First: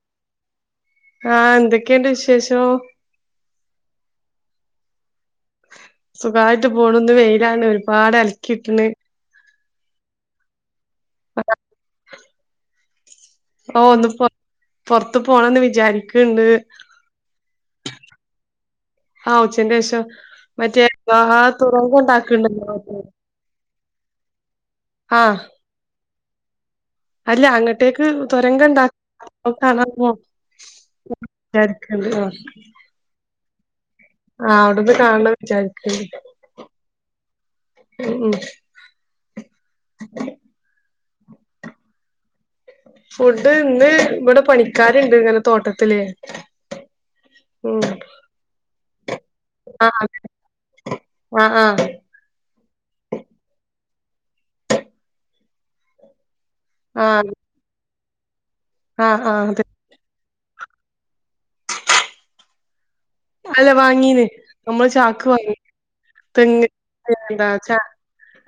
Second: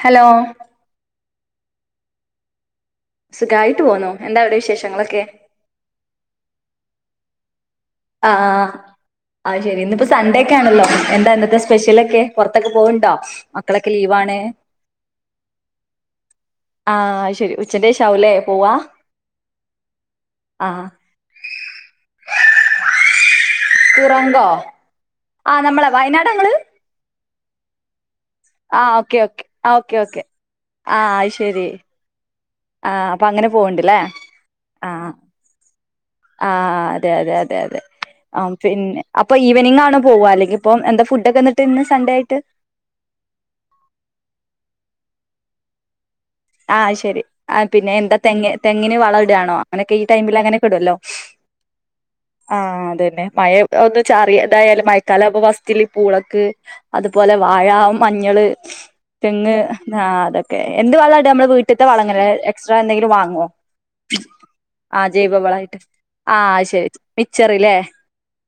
Hello ആ എന്തൊക്കെണ്ട് വിശേഷോം ഖായിട്ട് പോന്നു എന്താവ്‌ടെ വിശേഷങ്ങളൊക്കെ സുഖായിട്ട് പോണന്ന് വെയിലാണ് പാടലക്കിയിട്ടിന്ന് ആത് ശരി ഇന്നിപ്പ സണ്ടെ ക്ക ആണല്ലോ എന്താ ഇന്നത്തെ സ്പെഷ്യലൊക്കെ പുറത്തൊക്കെ പോവ്ണ്ടോ ആ മക്കളൊക്കെ ഒന്ന് പൊ ലീവാണ് പൊറത്ത് പോണംന്ന് വിചാരിക്കണ്ട് ആഹ് അത് ശരി ഉച്ചന്റെ ശേഷാവൂലേ പോവാ ആ ഉച്ചന്റെ വിേഷം ആഹ് മറ്റേ തുറവ ഉണ്ടാക്കണ്ടോ തുറങ്കോ ആഹ് ആ നമ്മളെ വയ ങ്ങള് അല്ല അങ്ങട്ടേക്ക് തുരങ്കം ഉണ്ടാ ആഹ് ഓക്കെ ഓക്കെ അത് കാണാൻ ഓക്കെ പോ ഓക്കെ ആ അയ് ശരി വിചാരിക്ക്ണ്ട് ആഹ് ആ അപ്പ അങ്ങ പോവണ്ടല്ലേ ആഹ് അവിടുന്ന് കാണ വിചാ ആഹ അതെ അതെ അതെ അതെ ഉം ഉം ആ പിന്നെ അപ്പൊ ഈവനിംഗണോ പോവ അല്ലെങ്കി ഇപ്പൊ എന്താ ഫുഡക്കെന്നിട്ട് ഇന്ന് സൺഡേ ആയിട്ട് ണ്ട് ഇങ്ങനെ തോട്ടത്തില് ആഹ് ശരി ആ ഉം പിന്നെ എന്താ ത ങ്ങിന് വള ടാണോ അനക്കെ ഈ ആഹ് ടൈമിലങ്ങനെക്കെടുല്ലോ ആഹ് ആഹ് ആ അതന്നെ മഴ ഒന്ന് ചാറിയതായാലും മയക്കാലം ആവുമ്പ ലിപ്പൂളക്ക് ആഹ് അതുപോലെ വാഴ മഞ്ഞള് ആഹ് ആഹ് തെങ്ങ് അതെ ആ അതൊക്കെ എന്ത് വളാ നമ്മള് വീട്ടിത്തെ വളങ്ങ എക്്ട്രാ എന്തേലും അല്ല വാങ്ങീണ് നമ്മള് ആഹ് ചാക്ക് വാങ്ങി ജൈവവളായിട്ട് തെങ് ആഹ് ശരി എന്താ മിച്ചറില്ലേ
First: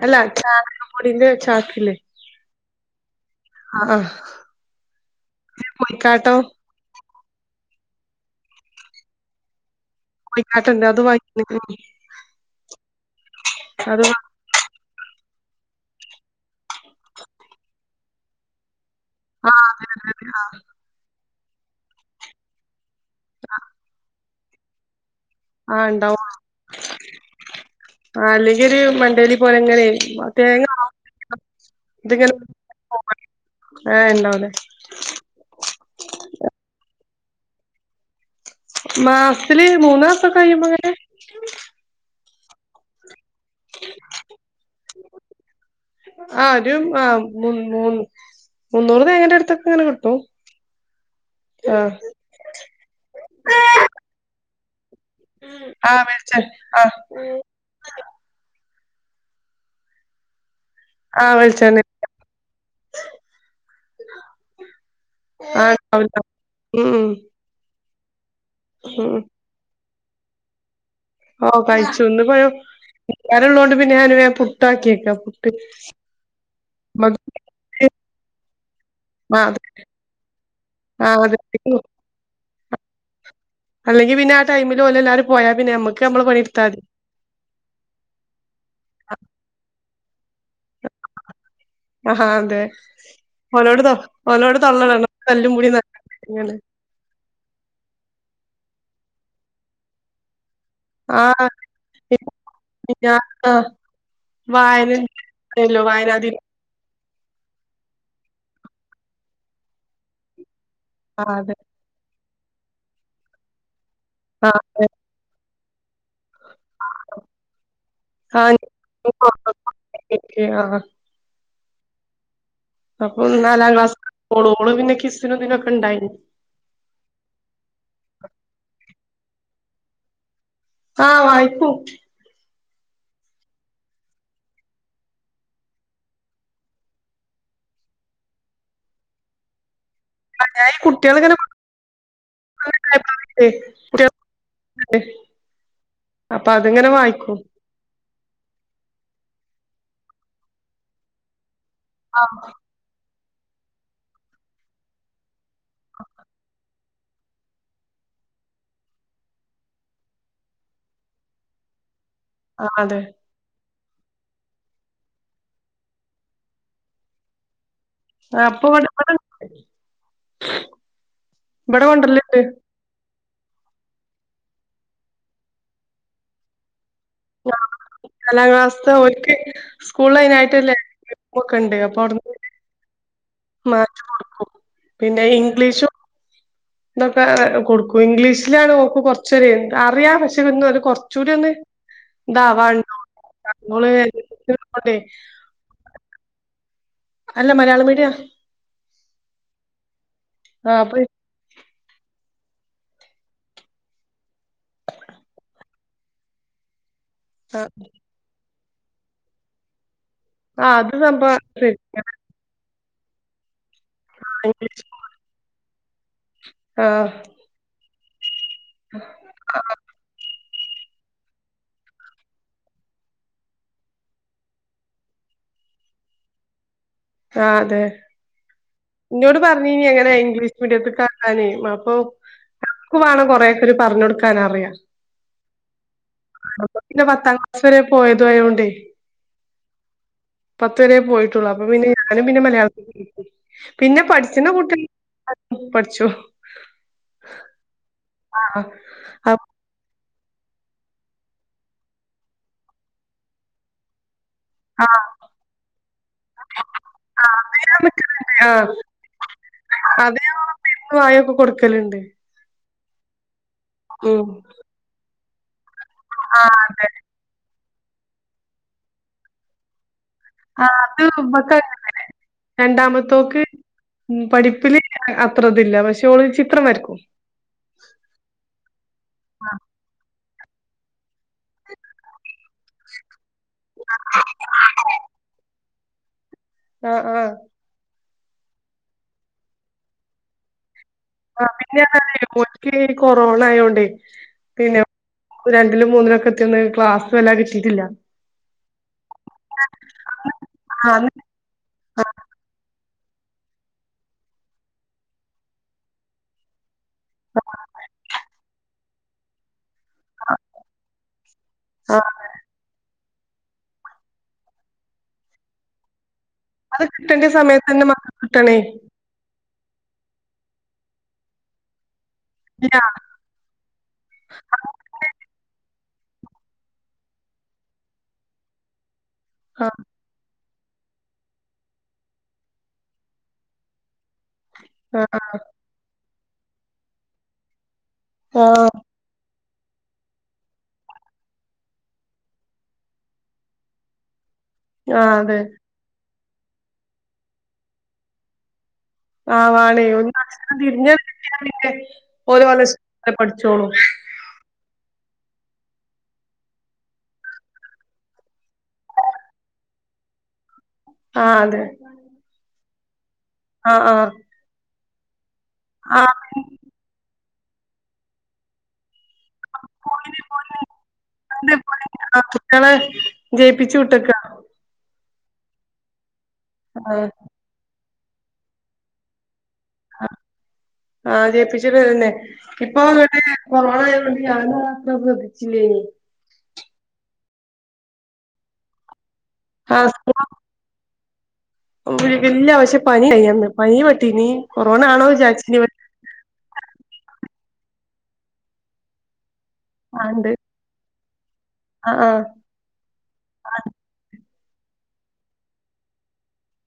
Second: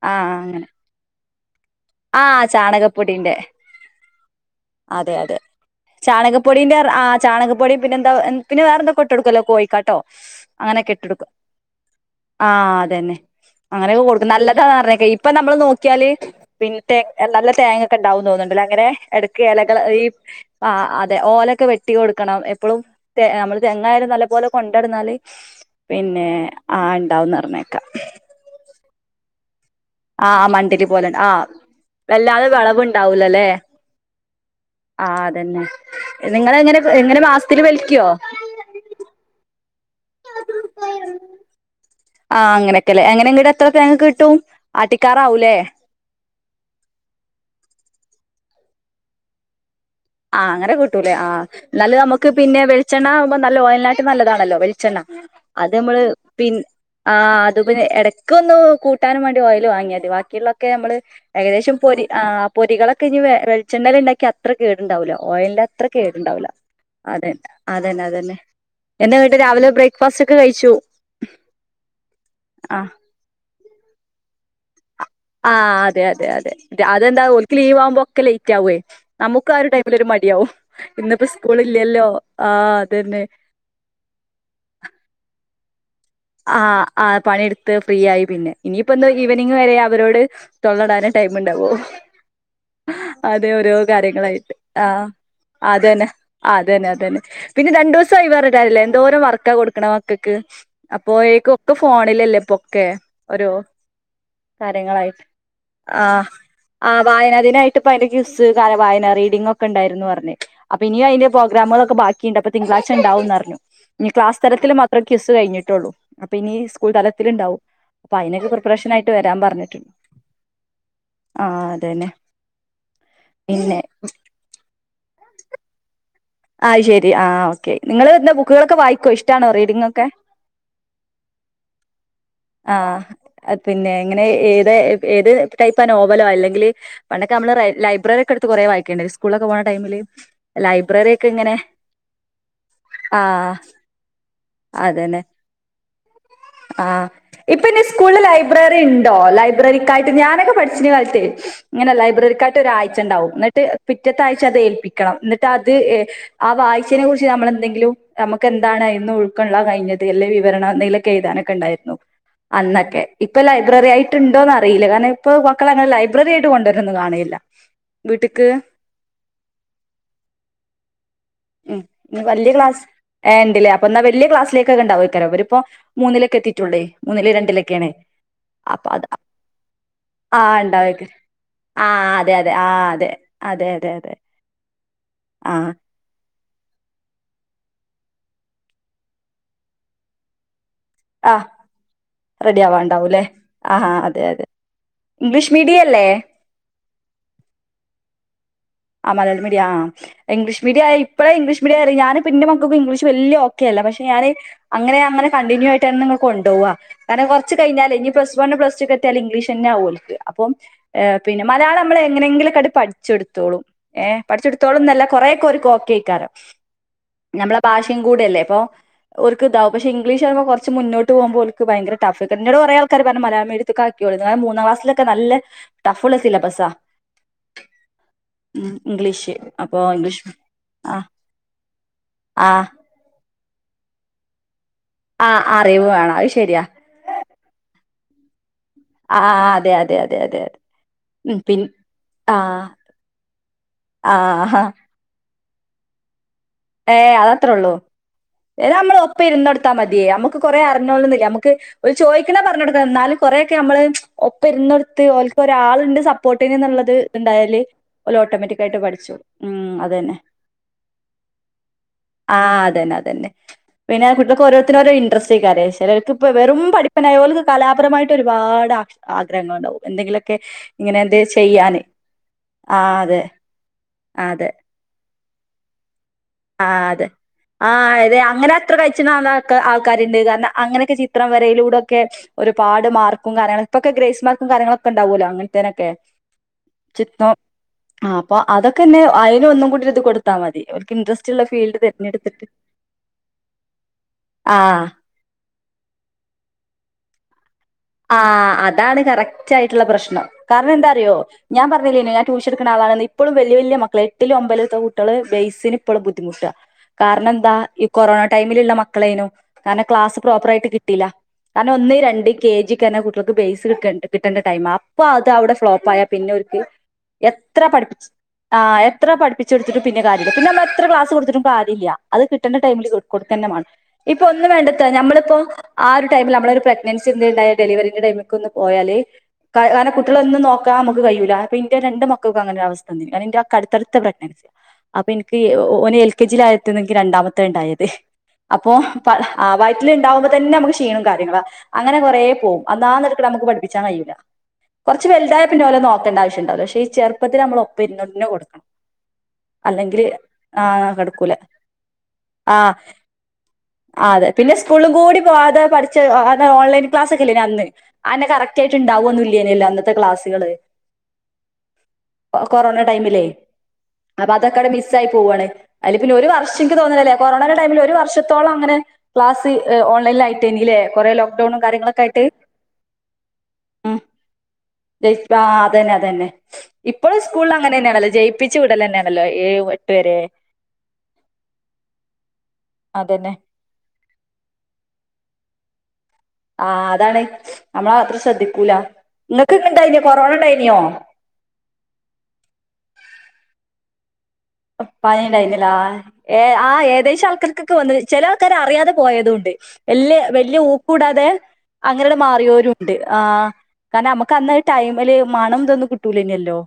അല്ല ആഹ് അങ്ങനെ ചടിന്റെ ചാക്ക് ആഹ് ചാണകപ്പൊടീന്റെ ആ ആ അതെ അതെ കോഴിക്കാട്ടം ചാണകപ്പൊടീ ൻ്റെ ചാണകപ്പൊടിം പിന്നെന്താ പിന്നെ വേറെന്തോ ട്ടൊടുക്കല്ലോ കോഴിക്കാട്ടോ കോഴിക്കാട്ടണ്ട് അങ്ങനെയൊക്കെ അത് ഇട്ടെടുക്കും വാങ്ങി ആ അതന്നെ അത് അങ്ങനെയൊക്കെ വാ കൊടുക്കും നല്ലതാറഞ്ഞക്ക ഇപ്പൊ നമ്മള് നോക്കിയാല് പിന്നെ ത നല്ല തേങ്ങ ഒക്കെ ഉണ്ടാവുന്ന് തോന്നുന്നുണ്ടല്ലോ അങ്ങനെ ആ കേലകൾ അതെ ഈ അതെ അതെ ആ അതെ ഓല വെട്ടി കൊടുക്കണം എപ്പോഴും നമ്മള് തെങ്ങായാലും നല്ലപോലെ കൊണ്ടട്ന്നാല് ആ ഉണ്ടാവും പിന്നെ ആ ഉണ്ടാവുന്നർഞ്ഞേക്കാം മണ്ടേരി പോലെ ഇങ്ങനെ ആ തേങ്ങ മണ്ടിരി പോലണ്ട് ആ ഇതിങ്ങനെ വല്ലാതെ വിളവുണ്ടാവൂലല്ലേ ആ ഉണ്ടാവുല്ലേ ആ അതന്നെ നിങ്ങളെങ്ങനെ അങ്ങനെ മാസത്തില് വലിക്കോ മാസത്തില് മൂന്നാസൊക്കെ കഴിയുമ്പങ്ങനെ ആ അനൊക്കല്ലെ ങ്ങനെ ങ്ങട്ട് എത്ര തേങ്ങ കിട്ടും ആട്ടിക്കാറാവൂലേ ആ ഒരു ആ മൂ മൂന്ന് മുന്നൂറ് തേങ്ങൻ്റടുത്തൊക്കെങ്ങനെ കി ആഹ് ങ്ങനെ കട്ടൂലേ ആഹ് നല്ല നമുക്ക് പിന്നെ വെിച്ചെണ്ണകുമ്പ നല്ല ഓ യൽനാട്ടി നല്ലതാണല്ലോ ച്ചെണ്ണ അത് ആ നമ്മള് വെളിച്ചെ പിന്ന ആ അത് പിന്നെ എടക്ക്ന്ന് കൂട്ടാനും വേണ്ടി ഓയിൽ വാങ്ങ്യാതി ബാക്കിയുള്ള ക്കെ നമ്മള് ആ ഏകദേശം വെളിച്ചെണ്ണ പൊരി പൊരികളൊക്കെ ഇ വെളിച്ചെണ്ണയില് ണ്ടാക്കി അത്ര കേട ണ്ടാവില്ല ആ ഓയിലിന്റെ അത്ര ഉണ്ടാവും ഉണ്ടാവും കേടുണ്ടാവില്ല ഉം അതെ ഉം അതന്നെ അതന്നെ ഉം എന്തന്ങ്ങട്ട് രാവിലെ ബ്രേക്ക്‌ ഫാസ്റ്റൊക്കെ കഴിച്ചു ഓ കഴിച്ചു ഇന്ന് ആഹ് [unintelligible] ള്ളോണ്ട് പിന്നെ ഞാന് പുട്ടാക്കിെ ആ അതെ അതെ അതെ അതെന്താ മ്മക്ക് ഓൽക്ക് ലീവ് ആവുമ്പോ ഒക്കെ ലേറ്റ് ആവുവേ നമുക്ക് ആ ഒരു ടൈമിലൊ ര് മടിയാവും ആ ഇന്നിപ്പോ അതെ സ്കൂൾ ഇല്ലല്ലോ ആ തന്നെ അല്ലെങ്കി പിന്നെ ആ ടൈമിൽ ഓലെല്ലാരും പോയാ പിന്നെ നമ്മ ആഹ് ആ പണിയെടുത്ത് ഫ്രീ ആയി പിന്നെ ഇനിയിപ്പന്ന് ഈവനിങ് വരെ അ വരോട് തൊള്ളടാനേ ടൈമ് ഉണ്ടാവൂ ആഹാ അതെ അതെ ഓരോ ഓലോട് തൊ കാര്യങ്ങളായിട്ട് ഓലോട് ആ തൊള്ളടണം തല്ലും പിടിം അതന്നെ നടക്കങ്ങനെ അതന്നെ അതന്നെ പിന്നെ രണ്ടു ദൂസായി പറഞ്ഞിട്ട് കാര്യല്ലേ എന്തോരം വർക്കാ കൊടുക്കണ മക്കൾക്ക് ആ അപ്പൊഴേക്കും ഒക്കെ ഫോണിലല്ലേ ഇപ്പൊ ഒക്കെ ഞാൻ ഓരോ ആ വായന കാര്യങ്ങളായിട്ട് ല്ലോ ആ വായനാ ദിനം ആ വായനാ ദിനായിട്ട് ഇപ്പ അയ്ന്റെ ക്വിസ് കാല വായന റീഡിംഗ ഒക്കെ ഉണ്ടായിരുന്നുന്ന് പറഞ്ഞ് അപ്പ ഇനി ആ അയിന്റെ അതെ പ്രോഗ്രമുക ളൊക്കെ ബാ ക്കിണ്ട് അപ്പൊ തിങ്കളാഴ്ച ഉണ്ടാവുംന്നറ്ഞ്ഞു ഇനി ക്ലാസ് ആ തരത്തില് അതെ മാത്രം ക്വിസ് കഴിഞ്ഞ് ട്ടൊള്ളൂ അപ്പൊ ഇനി സ്കൂൾ തലത്തിലുണ്ടാവും അപ്പൊ ആ അയിനൊക്കെ പ്രിപ്പറേഷൻ ആയിട്ട് വരാൻ പറഞ്ഞിട്ട്ണ്ട് ആ തനെ അപ്പം നാലാം ക്ലാസ്ക്കാ ഓളും ഓള് പിന്നെ കിസിനും ഇതിനൊക്കെ ഉണ്ടായി നി അയ്ശരി ആ ഓക്കെ നിങ്ങള് എന്ത ബുക്കുകളൊക്കെ വാ യിക്കോ ഇഷ്ടാണോ റീഡിംങ്‌ ഒക്കെ ആഹ് വായിക്കും ആ പിന്നെ ഇങ്ങനെ ഏത് ഏത് ടൈപ്പ ആ നോവലോ അല്ലെങ്കിൽ പണ്ടൊക്കെ നമ്മള് ലൈബ്രറി ഒക്കെ എടുത്ത് കുറേ വായിക്കേണ്ടായ് നി സ്കൂളൊക്കെ പോണ ടൈമില് ലൈബ്രറി കുട്ടികൾ ഒക്കെ ഇങ്ങനെ ആഹ് അതന്നെ [unintelligible] [inaudible] അപ്പൊ അത്ങ്ങനെ വായിക്കും ഇപ്പ [unintelligible] സ്കൂളിൽ ലൈബ്രറി ഉണ്ടോ ലൈബ്രറിക്കായിട്ട് ഞാനൊക്കെ പഠിച്ചിനെ കാലത്തെ ഇങ്ങനെ ആ ലൈബ്രിക്കായ് ട്ട് ഒരാഴ്ച ഉണ്ടാവും എന്നിട്ട് പിറ്റത്താഴ്ച അത് ഏൽപ്പിക്കണം ഇന്ന അത് ഏ ആ വായി ച്ചീനെ കുറിച്ച് നമ്മളെന്തെങ്കിലും നമുക്ക് എന്താണ് അയ്ന്ന് ഉൾകൊള്ളാൻ കഴിഞ്ഞത് അല്ലെ വിവരണം എന്തങ്കിലൊക്കെ എഴുതാനൊക്കെ ഉണ്ടായിരുന്നു ആഹ് അതെ അന്നൊക്കെ ഇപ്പ ലൈ ബ്രറി ആയിട്ട് ഉണ്ടോന്ന് അറിയില്ല കാരണം ഇപ്പോ മക്കൾ അങ്ങനെ ലൈബ്രറി ആയിട്ട് കൊണ്ടോര്നൊന്നും കാണല്ല ആ, വീട്ട്ക്ക് അപ്പൊ ഇവിടെ ഇവിടെ ഉം ഇവിടെ ന് കൊണ്ടരലുണ്ട് വലിയ ക്ലാസ് ഏ ഇണ്ട്ല്ലേ അപ്പൊ എന്നാ വലിയ ക്ലാസിലേക്കെണ്ടോക്കരം ഇവരിപ്പോ മൂന്നൊക്കെ എത്തിയിട്ടുള്ളേ മൂന്നില് ആ രണ്ടിലൊക്കെയാണ് നാലാം അപ്പൊ ക്ലാസ്ത്തെ അത് ഒക്ക് സ്കൂള ആഹ് അതിനായിട്ടല്ലേ ഇണ്ടാവേക്കാരം ഒക്കെ ഉണ്ട് അപ്പ ആഹ് അതെ അവിടുന്ന് അതെ ആഹ് അതെ അതെ അതെ മാറ്റ അതെ കൊടുക്കും പിന്നെ ആഹ് ഇംഗ്ലീഷും ഇന്തൊക്കെ കൊടുക്കും ഇംഗ്ലീഷിലാണ് ഓക്ക് കൊറച്ചര അറിയാം പക്ഷേന്ന കൊറച്ചുകൂടി ആഹ് ഒന്ന് റെഡി ഇന്താവാ ആവാണ്ടാവുംല്ലേ ആഹ് അതെ അതെ ഇംഗ്ലീഷ് മീഡിയം അല്ലേ അല്ല മലയാള മീഡിയ ആ മലയാള മീഡിയ ആ ഇംഗ്ലീഷ് ആ മഡിയ അപ്പൊ ഇപ്പ ഇഗ്ലീഷ് ഇവിടെറി ഞാന് പിന്നെ മക്കൾക്ക് ഇംഗ്ലീഷ് വലിയ ഓക്കെ അല്ല പക്ഷെ ഞാന് അങ്ങനെ അങ്ങനെ കണ്ടിന്യൂ ആയിട്ടായിാണ് നിങ്ങൾ കൊുപോവ കാരണം കുറച്ച് ആ കഴഞ്ഞാല് ഇനിപ വൺ പ്ലസ് ല്ല ഇംഗലീഷ്ന്നെോ അപ്പം ആ, അത് സംഭവം പിന്ന ശരി. മലയാളം നമ്മൾ എങ്ങനെയെങ്കിലൊക്കെഠ വച്ചെടുത്തോളും ഏർ ആ ഇംഗ്ലീഷ് പഠിച്ചെടുത്തോളൊന്നല്ല കൊറെക്കോർക്ക് ഓക്കേക്കാരം ആ നമ്മളെ ഭാഷ കെങ്കൂടല്ല ഇപ്പം ഒര്ക്ക് ആ ഇതാവ പക്ഷെ ഇംഗ്ലീഷ് ആണുമ്പോ കുറ കുച്ച് മുന്നോട്ട് പോകുമ്പോൾക്ക് ഭയര ടഫ്ട് കുറെേ ആൾക്കാര് പറ മലയാള മീഡിയക്ക ആക്കോ മൂന്നാംക്ലസ്സൊക്കെ നല്ല ടഫ്ള്ള സിലബസാ ആ അതെ ഉം ഇംഗ്ലീഷ് ഇന്നോട് അപ്പൊ പറഞ്ഞിനി അങ്ങനെ ഇംഗ്ലീഷ് മീഡിയത്തിൽ ആ കണാനേ അപ്പൊ ആ കക്ക വേണോ കൊറെ ര് പറഞ്ഞഞ് കൊടുക്കാനൻറിയാ ആഹ് അറിവ് വേണം അത് ശരിയാ പോയത ആയോണ്ട് ആ അതെ അതെ അതെ അതെ പത്ത വരെ ഉം പോയിട്ടുള്ളു പിൻ അപ്പൊ പിന്നെ ഞാനും ആ പിന്നെ മലയാളത്തി പിന്നെ ആ പഠിച്ചുന്ന കുട്ടി പഠിച്ചു ഏ അതത്രേ ഉള്ളൂ ആ ഇത് നമ്മൾ ഒപ്പം ആ ഇരുന്ന് കൊടുത്താ മതി നമ ന കുറെ അറിഞ്ഞോളണെന്നില്ല നമുക്ക് ഓര് ചോദിക്കണ പറഞ്ഞ് കൊടുക്കാ എന്നാലും കുറ ഒക്കെ നമ്മള് ഒപ്പം ആ ഇരുന്നൊടുത്ത് ഓരിക്ക് ഒരാളിണ്ട് സപ്പോർട്ടിനിന്നിളളത് ന്ന് ആ ഇണ്ടായല് അതിനാൻ ഓര് നിക്കലുണ്ട് ആ ഓട്ടോമാറ്റിക് ആയിട്ട് പഠിച്ചോളും മ്മ് അതന്നെ കൊടുക്കല്ണ്ട് ആ അതന്നെ അതെന്നെ പിന്നെ ആ കുട്ടികക്ക് ഓരോരുത്തര് ഓരോ ഇന്റെരെസ്റ്റ്‌ ഇല്ലേ സെകാരെ ചിലർക്ക് ഇപ്പൊ ആ വെറും അതെ പഠപ്പനായോർക്ക് കലാപരമായിട്ട് ഒരുപാട് ആ ആഗ്രഹങ്ങൾണ്ടാവും എന്തെങ്കിലൊക്കെ ആ അത് മുത്താക്ക് അങ്ങനെ ആ അതെ രണ്ടാമത്തോക്ക് പഠിപ്പില് അത്രതില്ല പക്ഷെ ഓള് ചിത്രം ആ വരക്കും. അതെ ആ അതെ അങ്ങനെ എത്ര കയിച്ചിന്ന ആൾക്കാരിണ്ട് കാരണം അങ്ങനെയൊക്കെ ചിത്രം വരയിലൂടൊക്കെ ഒരുപാട് മാർക്ക് കാര്യങ്ങള ഇപ്പൊക്കെ ഗ്രസ്മാർക്കും കാര്യങ്ങളൊക്കെ ഉണ്ടാവൂലോ അങ്ങനെ ന്തിനൊക്കെ ആഹ ആഹ ആ അപ്പൊ അതൊക്കെ അന്നെ അയില് ഒന്നുങ്കൂടി ഒരിത് കൊടുത്താ മതി ഓരിക്ക് ഇന്റെ ആ പിന്നെങ്ങനെ കൊറോണ ആയതോണ്ടേ ആഹ് പിന്നെ രണ്ടിലും മൂന്നിലും ഒക്കെ എത്തിന്ന് ക്ലാസ് [unintelligible] കിട്ടി ആ അതാണ് കറക്റ്റ് ആയിട്ടുള്ള പ്രശ്നം കാരണം എന്താ ആഹ് അറിയോ ഞാൻ പറഞ്ഞില്ലേ ഞാൻ ടൂഷനെടുക്കുന്ന ആളാണെന്ന് ഇപ്പോഴും വലിയ വലിയ മക്കളെ എട്ടിലും ഒമ്പതിലുംഎത്തുന്ന കുട്ടികള് ബേസിന് ഇപ്പോഴും ബുദ്ധിമുട്ടാണ് കാരണം എന്താ ഈ കൊറോണ ടൈമിലുള്ള മക്കളെ മക്കളേനു കാരണം ക്ലാസ് പ്രോപ്പർ ആയിട്ട് കിട്ടില കാരണം ഒന്ന് രണ്ട് കെ ജി ചെല കുട്ടികൾക്ക് ബേസ് കണ്ട കിട്ടേണ്ട ടൈം അപ്പോ അത് അവിടെ ഫ്ലോപ്പായ പിന്നൊരിക്ക് അത് കിട്ടേണ്ട എത്ര സമയത്ത് തന്നെ പഠിപ്പിച്ചാലും മക്കക്ക് കിട്ടണേ ആ എത്ര പഠിപ്പിച്ചാലും പഠിപ്പിച്ചേകൊടുത്തിട്ടും പിന്നെ കാര്യില്ല പിന്ന നമ്മ എത്രക്ലാസ് കൊടുത്തിട്ടും കാര്യില്ല അത് കിട്ടേണ്ട ഇല്ല. ടൈമില് കൊടുത്ത തന്നെ മേണം ഇപ്പൊ ഒന്നും വേണ്ടത്ത ഞമ്മളിപ്പോ ആ ഒരുടൈമില് നമ്മള ഒരു പ്രഗ്നൻസി എന്തേലും ഇണ്ടായാലെ ഡെലിവറിന്റെ ടൈമിക്ക് ഒന്ന് പോയാല് ആഹ് കാരണം കുട്ടികളൊന്നും നോക്കാൻ നോക്കാൻ നമ്മക്ക് കഴയൂല്ല അപ്പ ന്റെ രണ്ട് മക്കക്കൂ അങ്ങനൊരവസ്ഥ വന്നിന് എന്റെയൊക്കെ അടുത്തടുത്ത അപ്പൊ ആഹ് എനിക്ക് ഓന് എൽക് [unintelligible] ഇന്ക് രണ്ടാമത്തെ ഇണ്ടായത് അപ്പൊ ആഹ് പ ആ വയറ്റില് ഇണ്ടാവുമ്പോ തന്നെ നമുക്ക് ക്ഷീണോം കാര്യങ്ങള അങ്ങനെ കൊറേ പോവും അന്നാന്ന്ട്ക്ണത് മ്മക്ക് പഠിപ്പിച്ചാൻ കയ്യൂല കൊറച്ച് ആഹ് അതെ വെൽതായ പിന്നെ ഓലെ നോക്കണ്ട ആ ശ്യണ്ടാവുല്ല. പക്ഷെ ഈ ചെറുപ്പത്തില് മ്മള് ഒപ്പം ഇരുന്നെന്നെ കൊടുക്കണം. ആ വാണേ അല്ലെങ്കിൽ [unintelligible] ആ തിരിഞ്ഞെ നടക്കൂല ഓല ആ സ്കൂള്ത്തെ പഠിച്ചോളും അത പഠിച്ചത്‌ ഓൺലൈൻ ക്ലാസ് ല്ലേന്നോ അന്ന് അനെ കറക്റ്റ് ആയിട്ട്ണ്ടാവൊന്നുല്ലേന്നല്ലോ അന്നത്തെ ക്ലാസ്സുകള് ആ അതെ കൊറോണ ടൈമിലേ ആഹ് ആഹ് അപ്പൊ അതൊക്കെങ്ങട്ട് മിസ്സ്‌ [unintelligible] ആയി പോവാണ് അയ്ല് പിന്നെ ഒരു വർഷം ഇന്ക് തോന്നിയേല് കൊറോണയുടെ ടൈമില് ഒരു വർഷത്തോളം അങ്ങനെ ക്ലാസ് ഓൺലൈൻലായിട്ടേന്നുലേ കൊറേ ലോക്ക്ഡൗണും കാര്യങ്ങളൊക്കെ ആയിട്ട് ആ കുട്ട്യേളെ ജയിപ്പിച്ചു ഉം വിട്ട്ക്ക [unintelligible] അതന്നെ അതന്നെ ഇപ്പഴും സ്കൂള്ല് അങ്ങനെന്നാണ ല്ലേ. ജയിപ്പിച്ച് വിടലെന്നെണല്ലോ ഏഴ് എട്ട് ആ വരെ ആ ജയിപ്പിച്ചുവെടുകതന.... ഇപ്പോൾ അതന്നെ കൊറോണ [unintelligible] ആ.. അതാണ് നമ്മള് അത്ര ശ്രദ്ധിക്കുലാ ആ [unintelligible] വഴിവെട്ടിനീ [unintelligible] ക് വന്ന് ചെല ആൾക്കാര് അറിയാതെ പോയതും ഒണ്ട് ആഹ് എല്ലാ ഇണ്ട് വല്ല്യ ഊ കൂടാതെ ആഹ് അങ്ങനെ അട് മാറിയോരും ഉണ്ട് ആ ആഹ് കാരണം അമ്മക് വന്ന ടൈമിൽ മണം ഇതൊന്നും കിട് ട്ടൂല്ലല്ലോ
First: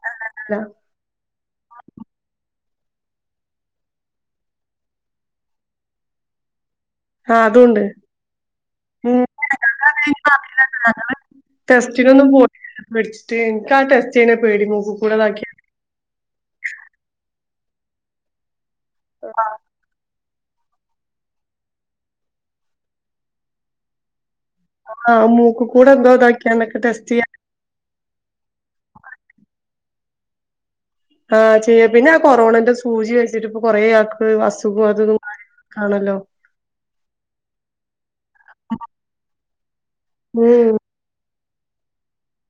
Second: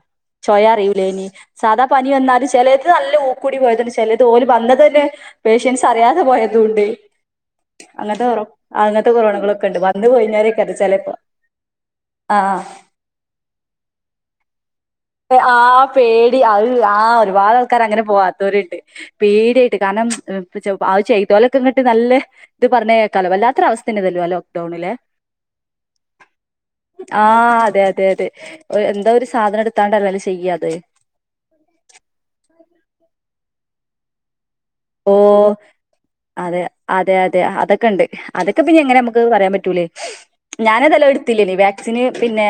അല്ല സ്വയം അറിയിലേനി സാധാ പനി വന്നാല് ചെലത് നല്ല ഉകൂടി പോയത് ചെലത് ഓര് വന്നത് തന്നെ പേഷ്യന്റ്സ് അറിയാതെ പോയതും ഒണ്ട് അഹ് അതുണ്ട് അങ്ങനത്തെ കൊറോണകളൊക്കെ ഉണ്ട് വന്ന് പോയിഞ്ഞോരൊക്കെ ചിലപ്പോ ആ [unintelligible] ആ പേടി അവര് ആ ഒരുപാട് ആൾക്കാർ അങ്ങനെ പോവാത്തവരുണ്ട് പേടിയായിട്ട് കാരണം ആത് ചെയ്തോലൊക്കെങ്ങട്ട് നല്ല ഇത് പറഞ്ഞക്കാലോ വല്ലാത്ത ഒരവസ്ഥേന്ന തല്ലോ അല്ലോ ആഹ് മൂക്ക് കൂടെ എന്തോ ഇതാക്കിയാണ്ടൊക്കെ ടെസ്റ്റ് ആ ചെയ്യാ അതെതെ അതെന്ത സാധനടു ത്താണ്ടല്ലേ ചെയ്യാെ ആഹ് ചെയ്യ പിന്നെ ആ കൊറോണന്റെ സൂചി വച്ച് കുറേ ആക്ക്‌ ഓ അതെ അതെ അതെ അതൊക്കെ ഉണ്ട് അതൊക്കെ പിന്നെ എങ്ങനെ നമുക്ക് പറയാൻ പറ്റ റ്റുലേ ഉം ഞാനേതല്ലോ ടുത്തില്ലേ നീ വാക്സിന് പിന്നെ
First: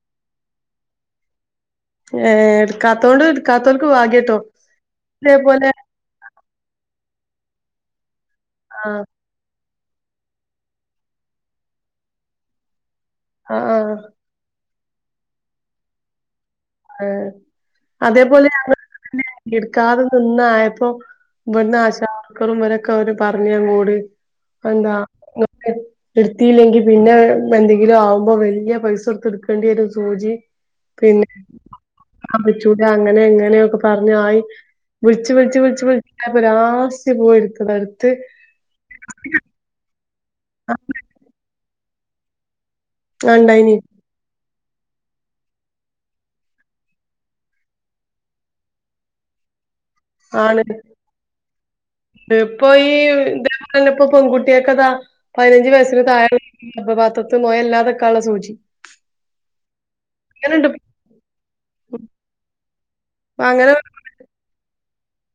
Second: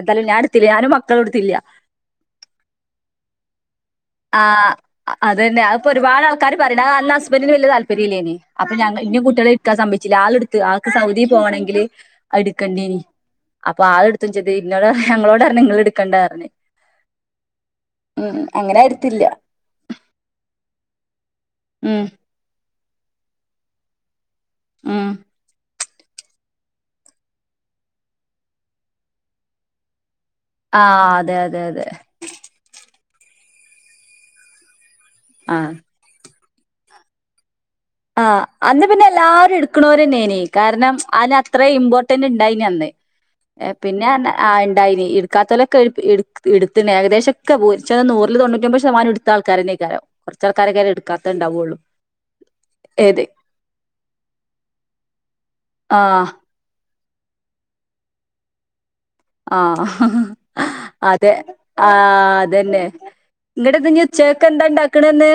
എന്തായാലും ഞാന എടുത്തില്ല ഞാനും മക്കളും എടുത്തില്ല ഏ എടുക്കാത്തോണ്ട് എടുക്കാത്ത ആഹ അത് തന്നെ അപ്പോ ഒരുപാട് കാര്യ പറയ അ ഹസ്ബന്റിന് വലിയ താല്പര്യമല്ലേന് അപ്പൊ ഞങ്ങ ആഹ് ഇ കുട്ടികള സംഭിച്ചില്ല ആള എടുത്ത് ആൾക്ക് സൗദി പോകണെങ്കിൽ എടുക്കണ്ടി ആഹ് അപ്പൊ ആഹ് ആള എടുത്തച്ചത് പിന്നോട് ഞങ്ങളോട നിങ്ങൾ എടുക്കണ്ടായിറഞ്ഞേ ആഹ അതേപോലെ അങ്ങനെ എടുത്തില്ല എടുക്കാതെ നിന്നായപ്പോ വരുന്ന ഉം ആശാർകറും വരൊക്കെ അവര് പറഞ്ഞാൻ കൂടി ഉ അന്താ ഉം എടുത്തിയില്ലെങ്കിൽ പിന്നെ എന്തെങ്കിലും ആവുമ്പോ വലിയ പൈസ എടുത്ത് എടുക്കേണ്ടി വരും സൂചി ആ അതെ അതെ അതെ അപ്പ ചൂടാ അങ്ങനെ എങ്ങനെയൊക്കെ പറഞ്ഞായി വിളിച്ച് ആഹ് വിളിച്ച് വിളു [unintelligible] ആസ്യ പോയി എടുത്തതാ എടുത്ത് ആഹ് അന്ന് പിന്നെ എല്ലാരും എടുക്കണോരന്നെ കാരണം ആഹ് അതിനത്ര ഇമ്പോർട്ട തന്ന ഇണ്ടായി അന്നേ ഇണ്ടായിനി പിന്നെ ആ ണ്ടായിനി ഇട്ക്കാത്തോലൊക്കെ ഇട്ത്തുണ് ഏകദേശൊക്കെ നൂറില് തൊണ്ണൂറ്റൊമ്പത് ശതമാനോം ഇട്ത്ത ആൾക്കാരെന്നെ കുറച്ച് ആണ് ആൾക്കാരൊക്കെ അയ്ല് എടുക്കാത്ത ഇണ്ടാവുള്ളു പ്പോ [unintelligible] പെൺകുട്ടിയാക്കതാ പതിനഞ്ചു വയസിന് ആഹ് താഴെ ത്ത് മൊയല്ലാതക്കാള്ള സൂചി ആഹ് അങ്ങനെണ്ട് അതെ ആ അതന്നെ അങ്ങനെ ന്നട്ടിഞ്ഞി ഉച്ചക്കക്ക് ന്താണ്ടാ ക്ക്ണ്ന്ന്?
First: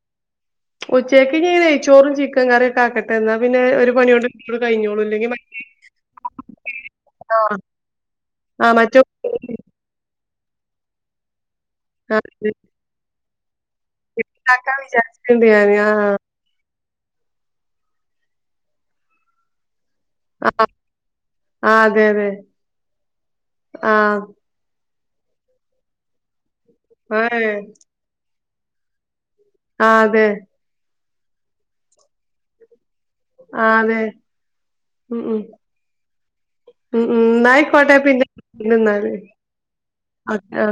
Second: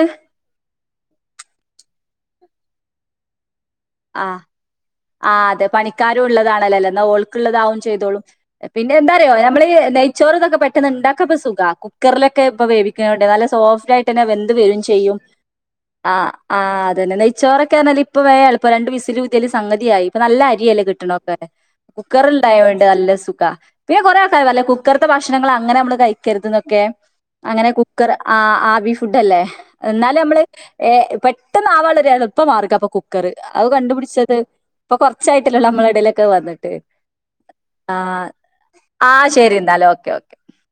ഉച്ചക്ക് ഞ്ഞി നെയ്ച്ചോറും ചിക്കൻ കറിയൊക്കെ ആക്കട്ടെ എന്നാ പിന്നെ ഒരു പണിയോണ്ട് ആ ഇങ്ങട് കഴിഞ്ഞോളും ഇല്ലെങ്കി ആ മറ്റേ അതെ പണിക്കാരും ഉള്ളതാണല്ലോല്ലേ ന്നാൽ ആഹ് ഓൾക്കുള്ളതാവും ചെയ്തോളും ആഹ് മറ്റേ പിന്നെന്താന്നറിയോ നമ്മള് നെയ് ചോറുംതൊക്കെ പെട്ടന്ന്ണ്ടാക്കാപ്പൊ സുഖ കുക്കറിലൊക്കെ ഇപ്പൊ വേവിക്കാണ്ടേ നല്ല സോഫ് റ്റായിട്ടെന്നെ വെന്ത് ഇണ്ടാക്കാൻ വരും ചെയ്യും വിചാരിച്ചിട്ടുണ്ട് ഞാന് ആ ആഹ് ആ തെന്നെ നെയച്ചോറൊക്കെറഞ്ഞാല് ഇപ്പ വേം എളുപ്പ പ്പാ രണ്ട് വിസിലൂതിയാല് സംഗ യായി പ്പൊ നല്ല അരിയല്ലെ കിട്ടണൊക്കെ ആഹ് ആഹ് അതെ അതെ കുക്കറിണ്ടായോണ്ട് നല്ല സുഖ പിന്നെ കൊറേ ആഹ് ആൾക്കാര് കുക്കർത്തെ ഭക്ഷണങ്ങള് അങ്ങന നമ്മള് കഴിക്കരുത് ന്നൊക്കെ ക്കെ ഏഹ് അങ്ങനെ കുക്കർ ആ ആബി ഫുഡ് അല്ലേ ആഹ് എന്നാല് അതെ നമ്മള് ഏ പെട്ടെന്ന് ആവാള്ളൊരെളുപ്പ മാർഗാപ്പൊ കുക്കർ അത് ആഹ് അതെ കണ്ടുപിടിച്ചത് ഇപ്പൊ ഉം ഉം കൊറച്ചായിട്ടല്ലോള്ളു നമ്മളെ ഇടയിലൊക്കെ വന്നിട്ട് ഉം ഉം ആ ന്നായിക്കോട്ടെ പിന്നെ ആ ന്നാല് ശരിന്നാല് ഓക്കെ ഓക്കെ ആഹ്